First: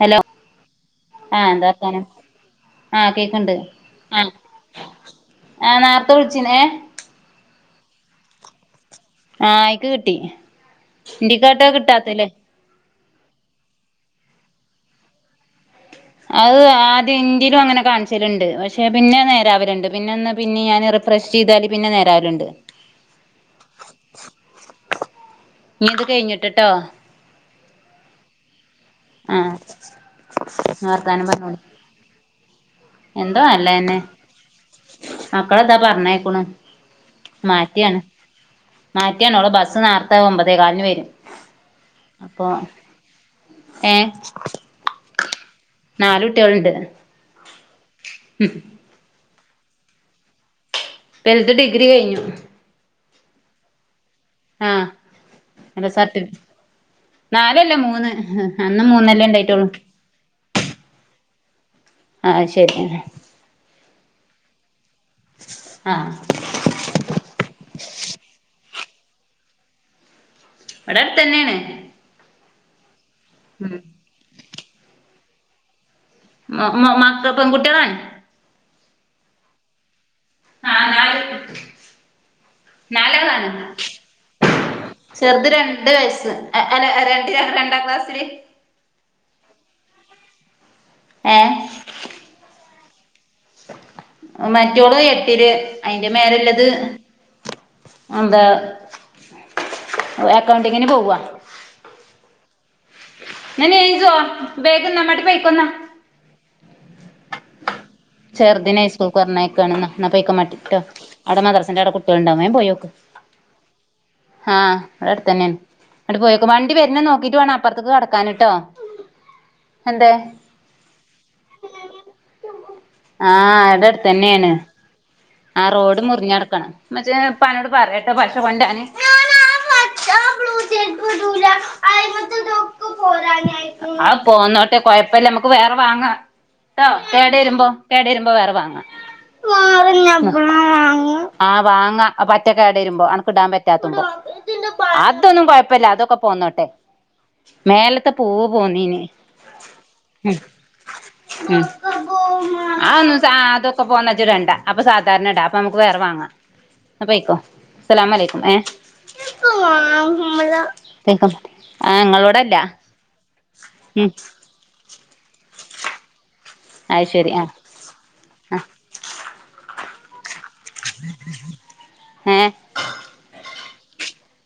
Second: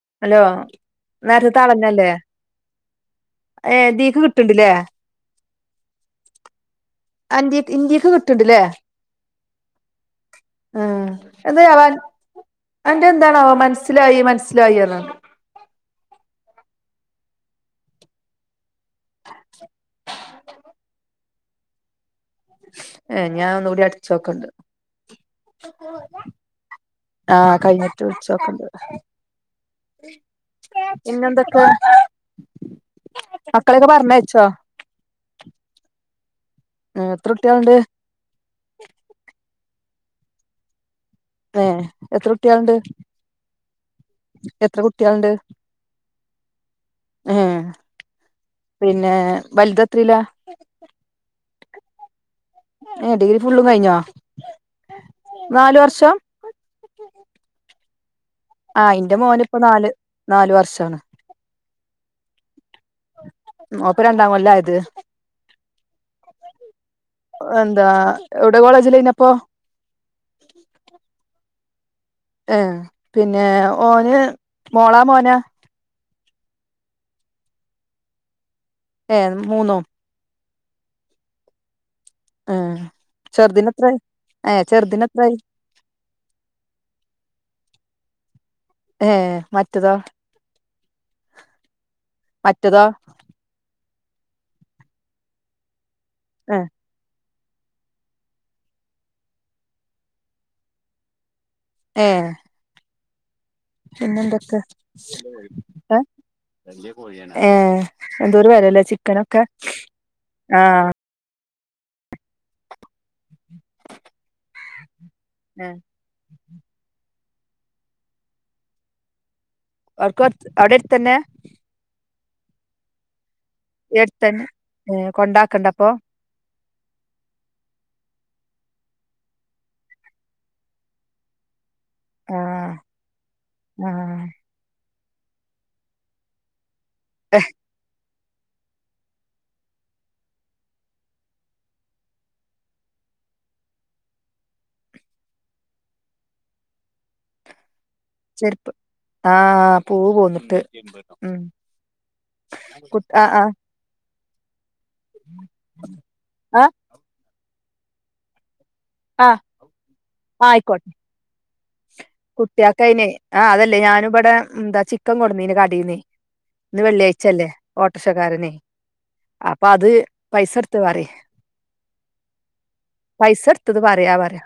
Hello hello ആഹ്.. നേരത്തെ എന്താർത്താനം? ആളന്നല്ലേ ആഹ്.. കേക്ണ്ട് ഏ ഇതിക്ക് ആ.. കിട്ടണ്ടില്ലേ ആ നേർത്തെ വിൾച്ചീനേ.. അന്റിക് ഇന്റീകും കിട്ട്ണ്ട്ല്ലേ ആ.. അയിക്ക് കിട്ടി ഹ് ഇന്റിക്കാഹ്ട് ക് ട്ടാത്തെഹ് ലെ അന്റെന്താണാവോ മൻസ്സിലായി മൻ സ്സിലായി എന്നാണോ അഹ് ആദ്യം ഇന്റിലും അങ്ങനെ കാൺ ച്ല്ണ്ട് പക്ഷേ പിന്നെ നേരാവല്ണ്ട് പിന്നെ ന്ന് പിന്നിം യാന് റിഫ്രശീതാല് പിന്നെ നേരാവല്ണ്ട് ഏ.. ഞാന്നൊന്നുടി അട്ച്ചോക്കണ്ട് ഇനി ഇത് കഴിഞ്ഞിട്ട്ട്ടോ ആഹ്.. കയിഞ്ട്ട് വുൾച്ചോകണ്ട് അഹ്ഹെ ആ ഹേ.. പിന്നെന്തൊക്കെ എന്ത അല്ലെന്നെ മക്കളെന്താ പറന്നെയ് ക്കുണു ഉം എത്ര കുട്ടികളുണ്ട് മാറ്റാണ് മാറ്റാണോളെ ബസ് നേർത്തെ ഒമ് മ്പതേഗാലിന് വരും ഏ.. അപ്പൊ എത്രട്ടിള്ണ്ട് എത്ര കുട്ട്യാള്ണ്ട് നാല്കുട്ടിള്ണ്ട് യേ.. മ്.. ഹ് പിന്നെ.. വൽദെത്രിലാ? വെൽദ് ഡിഗരി കഴിഞ്ഞു ഏ.. ഡ്ഗ് രി ഫുള്ളും കയിഞ്ഞോ? ആഹ്.. എന്തസർട്ടി നാലല്ല മൂന്ന് ഹ്.. ആ അന്ന് ഇന്റെ മൂന്നല്ലെ ഇ മോനിപ്പോ ണ്ടായ്ട്ടൊള്ളൂ നാല് വർഷാണ് ആ.. അഹ് ശരി ഹ് ഓപ്പ രണ്ടാം കൊല്ലയത് സ്.. സ്‌ ആഹ് ഓന്താ.. എവ്ടെ കോളേജില് ന്നപ്പോ ഇവ്ടെട്തന്നെണ് ഏ.. പ്ന്നെ.. ഓന് മോളാ മോന? മ മക്കൾ പെൺ കുട്ടികൾ അണ് ഏ മൂന്നും ആഹ് നാലാൾ ഏഹ് നാല്‌ ആൾ ആണ് ചെറുതിനെത്രായി ഏഹ് ചെറുതിനെത്രായി ചെറുത് രണ്ട് രണ്ട് വയസ്സ് അ അല്ല രണ്ടില രണ്ടാം ക്ലാസ്സില് ഏ മറ്റതോ ഏ മറ്റതോ മറ്റോള് എട്ട്ല് അയ്ന്റെ മേലെള്ളത് ഏഹ് എന്ത അക്കൗണ്ടിങ്ങ്ന്പോവാ ഏ [unintelligible] ഏ വലിയ കോഴിയാ ഏ ചെറുദിനെസ്കൂളിൽക്ക് പറഞ്ഞയക്കണ് ഇന്നാ ഇമ്മാടിട്ടോ ആഹ് അവിടെ മദറസന്റെ അവിടെ കുട്ടികൾ ഉണ്ടാക്കും വേം പോയോക്ക് [inaudible] ആഹ് അവിടെ അടുത് തന്നെണ് ഏഹ് അങ്ങട്ട്പോയോക് വണ്ടി വരുന്ന നോക്കിട്ട് വേണം അപ്പുറത്തേക്ക് കടക്കാൻട്ടോ വർക്ക് [unintelligible] അവിടെ അടുത്തന്നെ ആഹ് ഇവടെ അടുത്തന്നെണ് എ കൊണ്ടാക്ക ആഹ് റോഡ് മുറിഞ്ഞ് കടക്കണം ഇമ്മച്ചി ഇപ്പനോട് പറട്ടോ പഷ കൊണ്ടരാൻ ആഹ് അത് ആഹ് പോന്നോട്ടെ കൊഴപ്പില്ല മ്മുക്ക് വേറെ വാങ്ങ [unintelligible] ആ ഏഹ് വാങ്ങാ പറ്റെ കൊട്‌ വരുമ്പോ അനക്ക് ഇടാൻ പറ്റാത്തുമ്പോ ചെരുപ്പ് [unintelligible] ആഹ് പൂവ് ഉം പോന്നിട്ട് ഉം കുട്ട് ആഹ് ആഹ് അത്ഒക്കെ പോന്ന ഇജ് ഇടണ്ടഅപ്പൊ സാധാ സാധരണ ഇടാഅപ്പൊ നമുക്ക് വേറെ വാങ്ങാം ആഹ് ന്ന പേയിക്കോ അസലാമു അലയ്ക്കും ഏ ആഹ് [unintelligible] ഇങ്ങളോടല്ല കുട്ടിയോക്അയിന് ആഹ് അതല്ലേ ഉം ഞാനുഇവിടെ എന്താ ചിക്കൻ കൊടുന്നീന് കടീന് ഇന്ന് അത് ശരി ആ വെള്ളിയാഴ്ചല്ലേ ഓട്ടോക്ഷക്കാരനെ ആ അപ്പൊ അത് പൈസ എടു ഇത്പറി ഏ പൈസ എടുതത്ത് പറയാ പറയാ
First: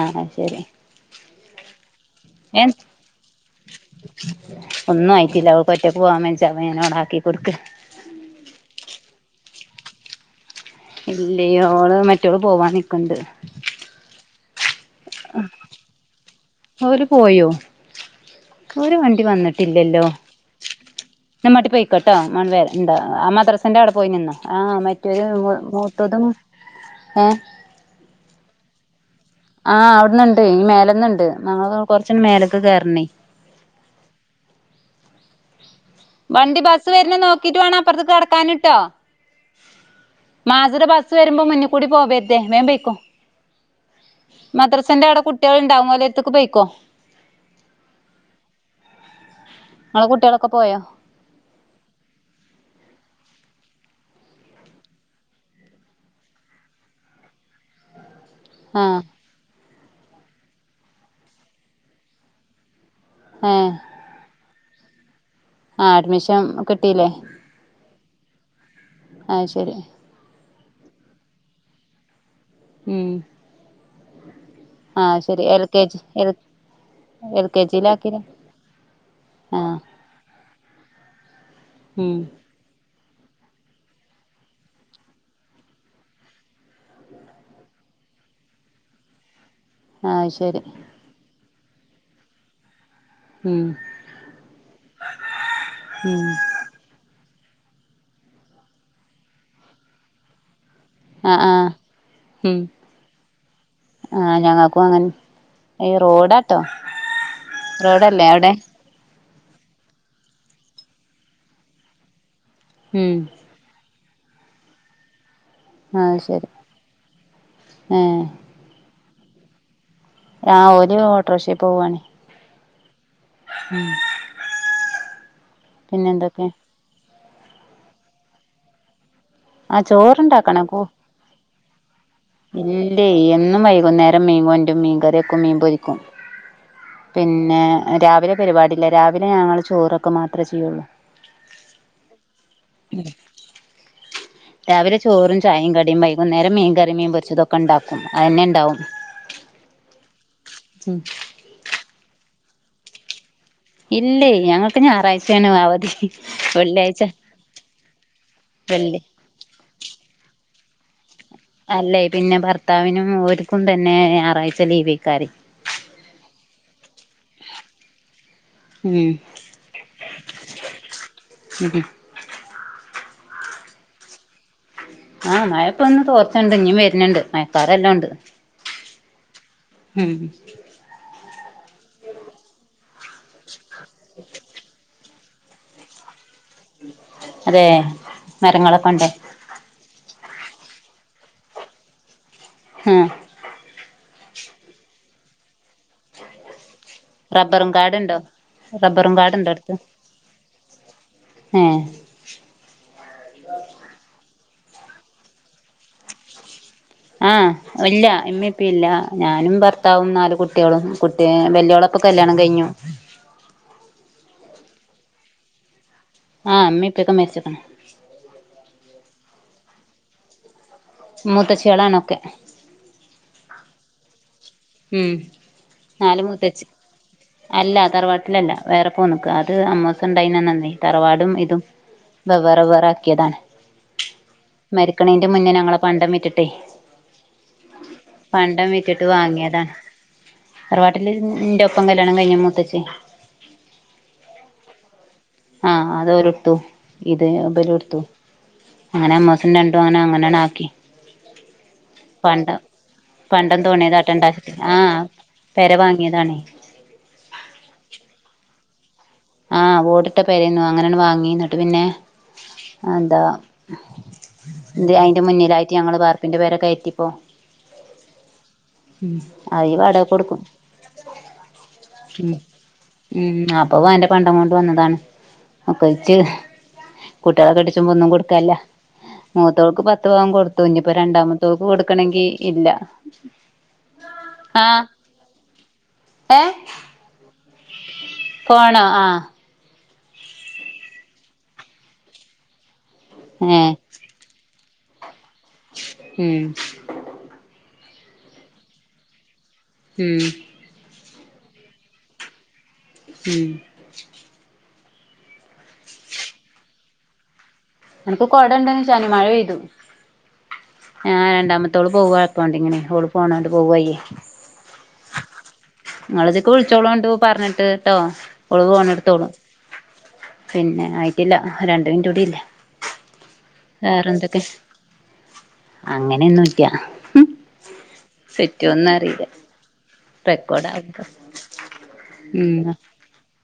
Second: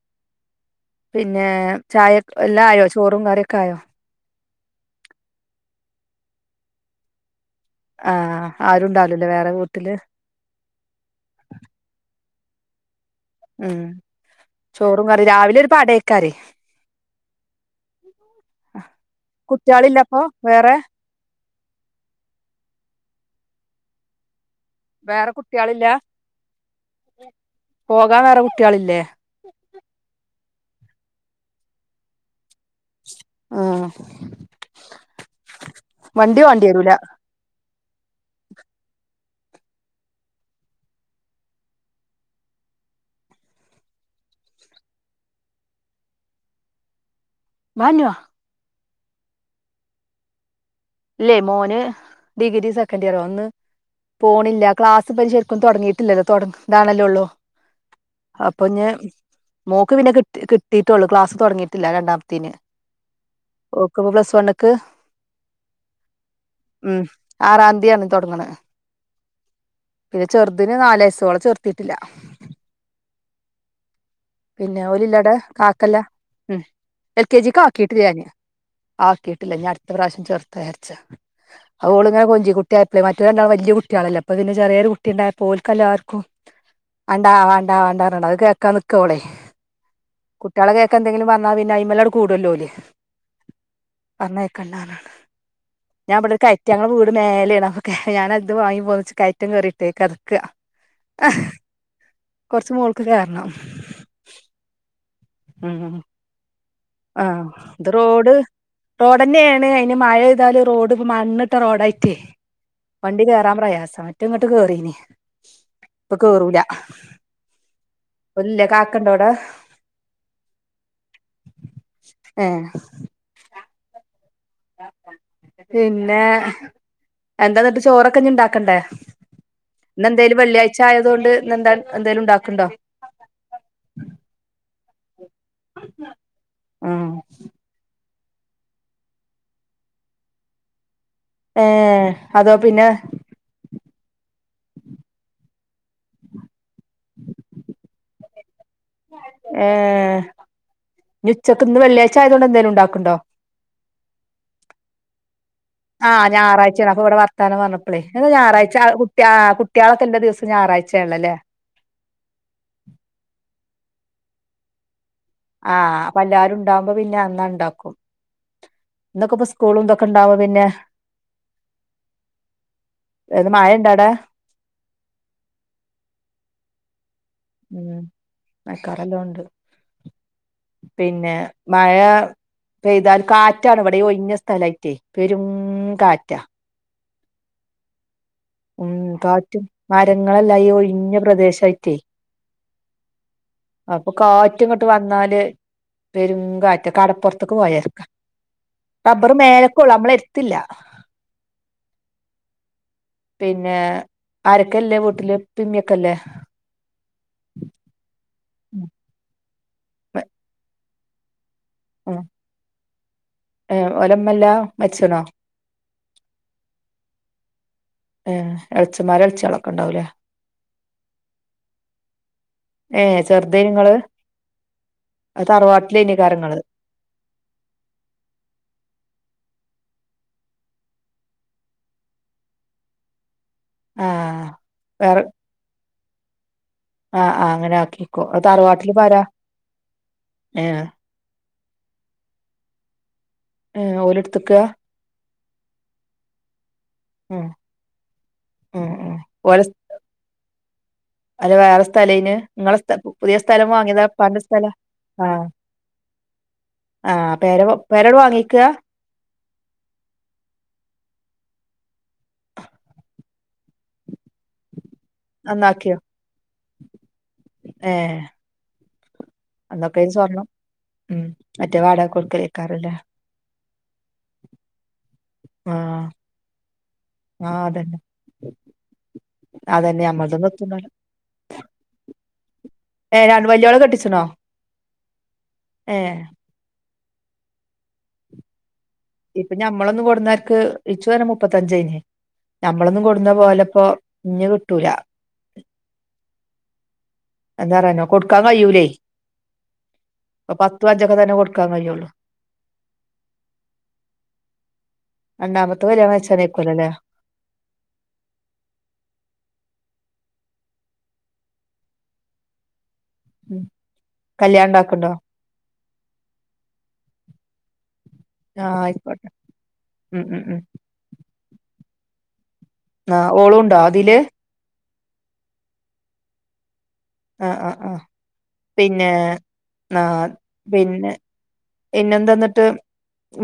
ആഹ് ആഹ് ശരി പിന്നെ ചായ ഏ എല്ലായോ ചോറും കറിയൊക്കെ ആയോ ഒന്നും ആയിട്ടില്ല ഓൾക്ക്ഒറ്റക്ക് പോവാൻ വെജ്ജ അപ്പോ ഞാൻ അവടെ ആക്കി കൊട്ക്ക ആഹ് ആരുണ്ടാവോലല്ലേ വേറെ വിട്ടില് ഇല്ലോ ഓള് മറ്റോള് പോവാൻ നിക്ക്ണ്ട് ഉം ചോറും കറി രാവിലൊരു പടേക്കാരേ ഓല് പോയോ ഓര് വണ്ടി കുട്ടികളില്ല അപ്പൊ വേറെ [unintelligible] മറ്റോര് വേറെ കുട്ട്യാളില്ല മൂത്തതും ഏ പോകാൻ വേറെ കുട്ട്യാള്ല്ലേ ആ അവ്ട്ന്ന്ണ്ട് ഈ മേലന്ന്ണ്ട് ഞങ്ങളത്ണ്ട് കൊർച്ച്ണ്ട് മേലക്ക് കേറണെ ഉം [unintelligible] മാസിടെബസ് വരുമ്പോ മുന്കൂടി പോവരുത് വേഗം പെയ്ക്കോ [unintelligible] [unintelligible] ഇങ്ങളെ കുട്ടികളൊക്കെ പോയോ ഇല്ലേ മോന് ഡിഗ്രി സെക്കന്റിയറ ഒന്ന് പോണില്ല ക്ലാസിപ്പ ശര്ക്കും തൊട്ങ്ങീട്ടില്ലല്ലോ തൊട് താണല്ലൊള്ളൂ. ആ അപ്പഞ് മോക്ക് പിന്നെ കിട്ടി കിട്ടിട്ടൊള്ളു ക്ലാസ്സ് തൊട്ങ്ങീട്ടില്ല രണ്ടാമത്തീന്. ഏഹ്. ക്കിപ്പോ പ്ലസ് വണ്ണ് ക്ക്. ആഹ് അഡ്മിഷം. ഉം ആറാന്ത്യാണ് തൊട്ട്ങ്ണ. ആഹ് ശരി. പിന്നെ ചെർതിന് നാലയ്സ്സ് ഓളെ ചേർത്തിട്ടില്ല. ഉം. പിന്നെ ആ ഓലില്ലടെ ശരി എൽ കെ കാക്കല്ല? ജി എൽ ഉം എൽ കെ ജി ക്കാക്കിട്ടില്ല ഞാന്. ആക്കീട്ട്ല്ല ആ ഞട്ത്ത പ്രാശ്യം ചേർത്താചാര്ച്ച അ ഉം ഓളിങ്ങനെ കൊഞ്ചി ട്ട്യായപ്പളെ മറ്റോല് രണ്ടാളും വല്ല്യ കുട്ട്യാളല്ലേ അപ്പ പിന്നെ ചെറ്യേരു കുട്ടിണ്ടായപ്പോ ഓൽക്കെല്ലാര്ക്കും. അണ്ടാ വാണ്ടാ വാണ്ടാർഞ്ഞങ്ങണ്ട് അത് കേക്കാ ക്കവ്ടെ ആ ശരി കുട്ട്യാളെ കേക്ക എന്തെങ്കിലും പർഞ്ഞാ പിന്നെ അയ്മലട് കൂടുല്ലോല്. ഉം പർഞ്ഞയ്ക്കണ്ടർഞാണ്ട് ഉം ഞാബ്ട്ക്കയ്. ഞങ്ങള വീട് മേലെണ് അപ്പൊ കേയ ഞാനാത് വാങ്ങി പോന്നിച്ച് കയറ്റം കേറീട്ടെ കെത്ക്ക. അ ആഹ് ഉം മോൾക്ക് കേറണം ആഹ് ഞങ്ങക്കു അങ്ങനെ ഉം ഏയ് റോഡാട്ടോ റോഡല്ലേ അവടെ? റോഡന്നേണ് അയ്ന് മഴെയ്താല് റോഡ് മണ്ണ്ട്ട റോഡായ്ട്ടേ. ഉം വണ്ടി കേറാൻ പ്രയാസാ മറ്റേ ഇങ്ങട്ട് കേറീനി. പ്പ ആഹ് ശരി കേറൂല ഏഹ് ഓല് ല്ലേ കാക്കണ്ടവടെ? ആഹ് ഓല് ഓട്ടർഷീ പോവാ ഏഹ്. [inaudible] പിന്നെ എന്താന്നട്ട് ചോറൊക്കഞ്ഞിണ്ടാക്കണ്ടേ? ആഹ് ന്നെന്തേനി ചോറുണ്ടാക്കണം വെള്ള്യായ്ച ആയതോണ്ട് ഇന്നെന്താണ് എന്തേലുണ്ടാ ഇല്ലയ് എന്നും വൈകുന്നേരം മീ കൊണ്ട്രും മീങ്കറിയെക്കും മീൻ പൊരിക്കും. ഉം പിന്നെ രാവിലെ പരിവാടില്ല രാവിലെ ഞങ്ങള് ചോറൊക്കെ മാത്രേ ചെയ്യുള്ളൂ. ഏഹ് അതോ പിന്നെ. രാവിലെ ചോറും ചായിം കടിം വൈകുന്നേരം മീൻകറിം മീൻപൊ ര്ച്ചതൊക്കെണ്ടാക്കും അതന്നെണ്ടാവും. ഏഹ് ഉം ഞുച്ചക്ക്‌ ന്ന് വെള്ള്യായ്ചായതോണ്ട് എന്തേലു ണ്ടാക്ക്‌ണ്ടോ? ഇല്ലേയ് ഞങ്ങക്ക് ഞാറാഴ്ചയാണ് അവധി വെള്ളിഴ്ച [unintelligible] പ്പളെയ് ക്ക ഞാറാഴ്ചാ അ കുട്ട്യാ കുട്ട്യാളൊക്കെല്ല ദിവസം ഞാറായ്ചേണല്ലൊ ലേ? അല്ലെയ് പിന്നെ ഭർത്താവിനും ഓര്ക്കും തന്നെ ഏഹ് ഞാറാഴ്ച ലീവേക്കാരേ. ആഹ് അപ്പല്ലാരുണ്ടാവുമ്പ പിന്നെ അന്നാ ണ്ടാക്കും. ഉം ഇതൊക്കെപ്പ സ്കൂളും തൊക്ക ണ്ടാവു പിന്നെ. ഉം ത് മഴണ്ടോവടെ? ആഹ് മയപ്പൊന്ന് തോർച്ചണ്ട് ഇഞ്ഞ് വര്ണ്ണ്ട് മയ. ഉം മഴക്കാറ് നല്ലോണ്ട്. ഉം. പിന്നെ മഴ പെയ്താൽ കാറ്റാണിവിടെയ് ഈ ഒയ്ഞ്ഞ സ്ഥലായ്റ്റേ. പെരും കാറ്റ. അതേ? ഉം കാറ്റും മരങ്ങളെല്ലാ ഈ ഒഴിഞ്ഞ പ്രദേശായ്ട്ടേ. ഹാഹ്. അപ്പൊ കാറ്റ്ങ്ങട്ട് വന്നാല് പെരും കാ റ്റ് കടപ്പൊർത്ത്ക്ക് റബ്ബറും പോയര്ക്ക കാടുണ്ടോ റബ്ബറും റബ്ബറ് കാടുണ്ടോ അടുത്ത് മേലക്കൊള്ളൂ ഞമ്മളെര്ത്തില്ല. ഏഹ് പിന്നെ ആരക്കെ ല്ലേ വീട്ടില് ഇപ്പീമ്മിക്കല്ലേ ആഹ് ഇല്ല ഇമ്മി ഇപ്പല്ല ഞാനും ഭർത്താവും നാല് കുട്ട്യോളും കുട്ടി വല്യാള ഇപ്പ ഉം കല്യാണ കൈയിഞ്ഞു ഏഹ് ഓലെമ്മ ഇല്ലാ മരിച്ചി ണോ ആഹ് അമ്മ ഇപ്പഴക്കും മരിച്ചത ഏഹ് എളച്ചിമാരും എളച്ചകളൊക്കെണ്ടാവൂലേ മൂത്തച്ചിളാണൊക്കെ ഏഹ് ചെറുതേനി നിങ്ങള് ഉം തറവാട്ടിലേ നാല് കാര്യങ്ങൾ മൂത്തച്ചി അല്ല തറവാട്ടിലല്ല വേറെ പോന്ന്ക്ക് അത് അമ്മോസ ഇണ്ടായിനന്ന് തറവാടും ഇതും വെവ്വേറെ വേറാക്കിയതാണ് ആഹ് വേറെ മരിക്കണീന്റെ മുന്നേ ഞങ്ങളെ കണ്ടം വിറ്റിട്ടേ ആഹ് ആഹ് അങ്ങനെ ആക്കിക്കോ പണ്ടം തറവാട്ടിലി വിറ്റിട്ട് ഇപ്പാരാ വാങ്ങിയതാണ് തറവാട്ടില് എന്റെപ്പം കല്യാണകയിഞ്ഞ മൂത്തച്ചി ഏഹ് ഓലെട്ത്ത്ക്ക ആഹ് അതോല്ട്ത്തു ഇത് ഉം ഇബലൊടുത്തു ഉം ഉം അങ്ങനെ അമ്മോസൻ ഓലെ രണ്ടു വൻ അങ്ങനങ്ങ് ആക്കി അല്ല വേറെ സ്ഥലേന് പണ്ടം ഇങ്ങളെ സ്ഥ പുതിയ പണ്ട സ്ഥലം [unintelligible] വാങ്ങിയതാ കാട്ടേണ്ടാ ഇപ്പാന്റെ സ്ഥലാ ആഹ് പെര വാങ്ങിയതാണ് ആഹ് പെര പെരോടെ വാങ്ങിയേക്ക ആഹ് ഓടിട്ട പെരേന്നു അങ്ങനാണ വാങ്ങി ഇന്നട്ട് പിന്നെ എന്താ അയിന്റെ മുന്നിലായിട്ട് നന്നാക്കിയോ ഞങ്ങള് ബാർപ്പിന്റെ പെര കായിറ്റിപ്പോ ഏഹ് അന്നൊക്കയ്ന് അയിവാടകകൊടുക്കും സ്വർണം ഉം മറ്റേ വാടക കൊടുക്കലേക്കാരല്ലേ ഉം അപ്പ അന്റെ പണ്ടകൊണ്ട് വന്നതാണ് ആഹ് [unintelligible] കുട്യോള ആഹ് കെട്ടിച്ചപ്പോ അതന്നെ ഒന്നും കൊടുക്കാനില്ല മൂത്തോൾക്ക് അതന്നെ പത്ത് ഞമ്മൾതൊന്നും പവൻകൊടുത്തു എത്തുന്നൂല ഇനിപ്പോ രണ്ടാമ മുത്തവൾക്ക് കൊടുക്കണെങ്കി ഇല്ല ഏഹ് രണ്ട് വല്ല്യ യോള കെട്ടിച്ചണോ ആഹ് ഏഹ് ഫോണോ ആഹ് ഇപ്പൊ ഞമ്മളൊന്ന് കൊടുന്നർക്ക് ഇച്ചു വര മുപ്പത്തഞ്ചനേ ഞമ്മളൊന്നും കൊടുന്ന ഏ പോലിപ്പോ ഇഞ്ഞ് കിട്ടൂല ഉംഹ് എന്താറാനോ കൊടുക്കാൻ കഴിയുലേ ഉം പത്തു അഞ്ചൊക്കെ തന്നെ കൊടുക്കാൻ കയ്യൂള്ളൂ ഉം രണ്ടാമത്തെ [unintelligible] ലല്ലേ എനക്ക് കുട ഉണ്ടേന്ന് ശാനി മഴ പെയ്തു ആഹ് രണ്ടാമത്തോള് പോവ അകൗണ്ടിങ്ങിന് ഓള് പോണണ്ട് ഉം പോവയ്യേ കല്യാണം ഇണ്ടാക്ക്ണ്ടോ നിങ്ങളതിക്ക് വിളിച്ചോളുണ്ട് പറഞ്ഞിട്ട് ട്ടോ ഒള് ആഹ് ഫോണെടുത്തോളു ആയിക്കോട്ടെ ഉം ഉം ഉം പിന്നെ ആയിട്ടില്ല രണ്ട് മിൻറ്റൂടിയില്ലേ ആഹ് ഓളോണ്ടോ വേറെന്തൊക്കെ അങ്ങനെയൊന്നു ല്ല ആഹ് ആഹ് ആഹ് പിന്നെ അറിയില്ല ആഹ് റെക്കോർഡ് ആവുമ്പോ പിന്നെ പിന്നെന്തന്നിട്ട് ഉം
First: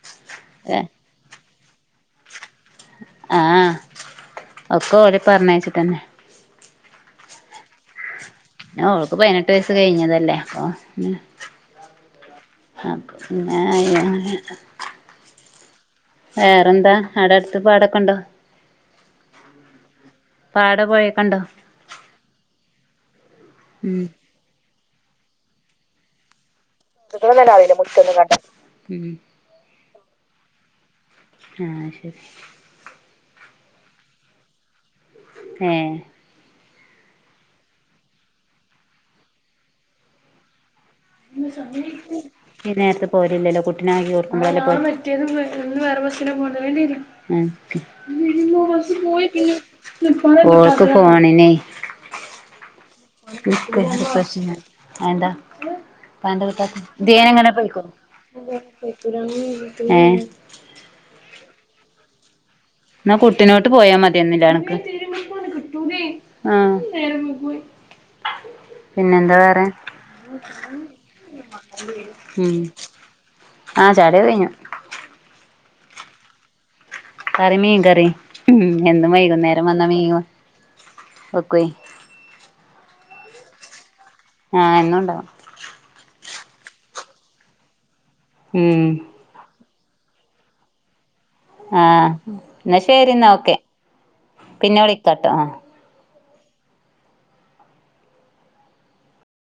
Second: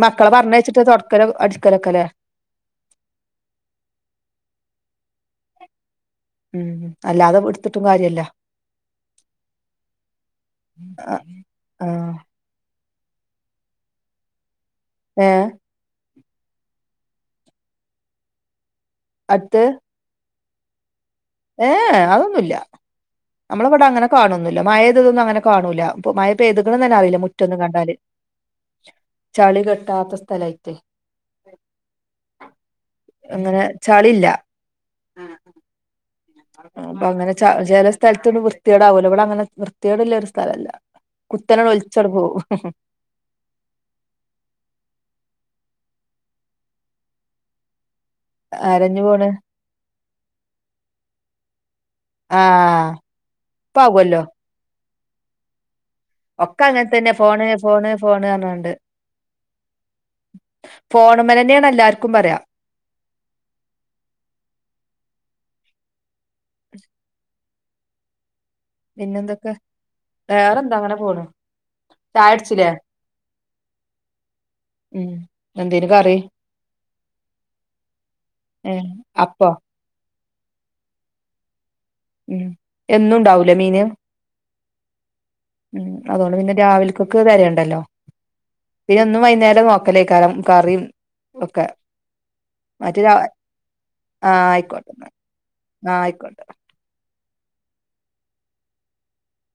മക്കള പറഞ്ഞയച്ചിട്ടെ തൊ [unintelligible] അടിക്കലൊക്ക ലേ ആഹ് ഒക്കെ ഓല പറഞ്ഞയച്ചിട്ടന്നെ ഉം അല്ലാതെ എടുത്തിട്ടും കാര്യമില്ല ആഹ് ഓൾക്ക് പതിനെട്ട് വയസ്സ് കഴിഞ്ഞതല്ലേ അപ്പൊ ആഹ് അഹ് പിന്നെ [unintelligible] ഏഹ് വേറെന്താ ആട അടുത്ത് പാടൊക്കെ ഇണ്ടാ അത്ത് പാട പോയേക്കണ്ടോ ഏഹ് അതൊന്നുല്ല നമ്മള ഇവിടെ ഏഹ് അതൊന്നൂല നമ്മളെ വീട് ഉം അങ്ങനെ കാണൊന്നൂല്ല മഴയ്തതൊന്നും അങ്ങനെ കാണൂല്ല ഇപ്പൊ മഴ പ്പേയ്തുക്കുണു തന്നെ അറിയില്ല മുറ്റൊന്നും കണ്ടാല് ഉം ചളി കെട്ടാത്ത സ്ഥലായിട്ടെ ആഹ് അയ് ശരി അങ്ങനെ ചളില്ല ഏഹ് അപ്പൊ അങ്ങനെ ചില സ്ഥലത്തണ്ട് വൃത്തിയേടാവൂലേ ഇവടെ അങ്ങനെ വൃത്തിയേട് ള്ള ഒരു സ്ഥലം ല്ല. കുത്തന ഒലിച്ചട് പോവും പോര്ണില്ലല്ലോ കുട്ടിനയിൽ ചേർക്കുമ്പോളല്ലേ ആരഞ്ഞു പോണ് ഉമ് ഓൾക്ക് ഫോണിനെ ആഹ് ഇപ്പ ആവല്ലോ അയെന്താ ഒക്കെ അങ്ങനെ തന്നെ ഫോണ് ഫോണ് ഫോണ് പറഞ്ഞാണ്ട് ഏഹ് ഫോണ് മ്മലെന്നെ എല്ലാർക്കും പറയാം ന്നാ കുട്ടിനോട്ട് പോയാ മതിയാന്നില്ലേ അണക്ക് ആഹ് പിന്നെന്താ പിന്നെന്തൊക്കെ വേറെ വേറെന്താ അങ്ങനെ പോണ് ചായ ഉമ് കുടിച്ചില്ലേ ആഹ് ചായൊടിക്കെ കയ്ഞ്ഞു എന്തേര്ന്നു കറി കറി മീൻ കറി ഉമ് ഏ എന്നും അപ്പോ വൈകുന്നേരം വന്നാ മീൻ വെക്കൊയ് ഉമ് എന്നും ഇണ്ടാവൂലേ മീന് ആഹ് എന്നും ഇണ്ടാവും ഉമ് അതോണ്ട് പിന്നെ രാവിലക്കെക്ക് തരേണ്ടല്ലോ ഉം പിന്ന എന്നും വൈന്നേരം നോക്കലേക്കാരം കറിം ഓക്കെ ആഹ് എന്നാ മറ്റത് ശരി എന്നാ ഓക്കെ ആഹ് പിന്നെ ആയിക്കോട്ടെ ന്നാൽ വിളിക്കാട്ടോ ആഹ് ആഹ് ആയിക്കോട്ടെ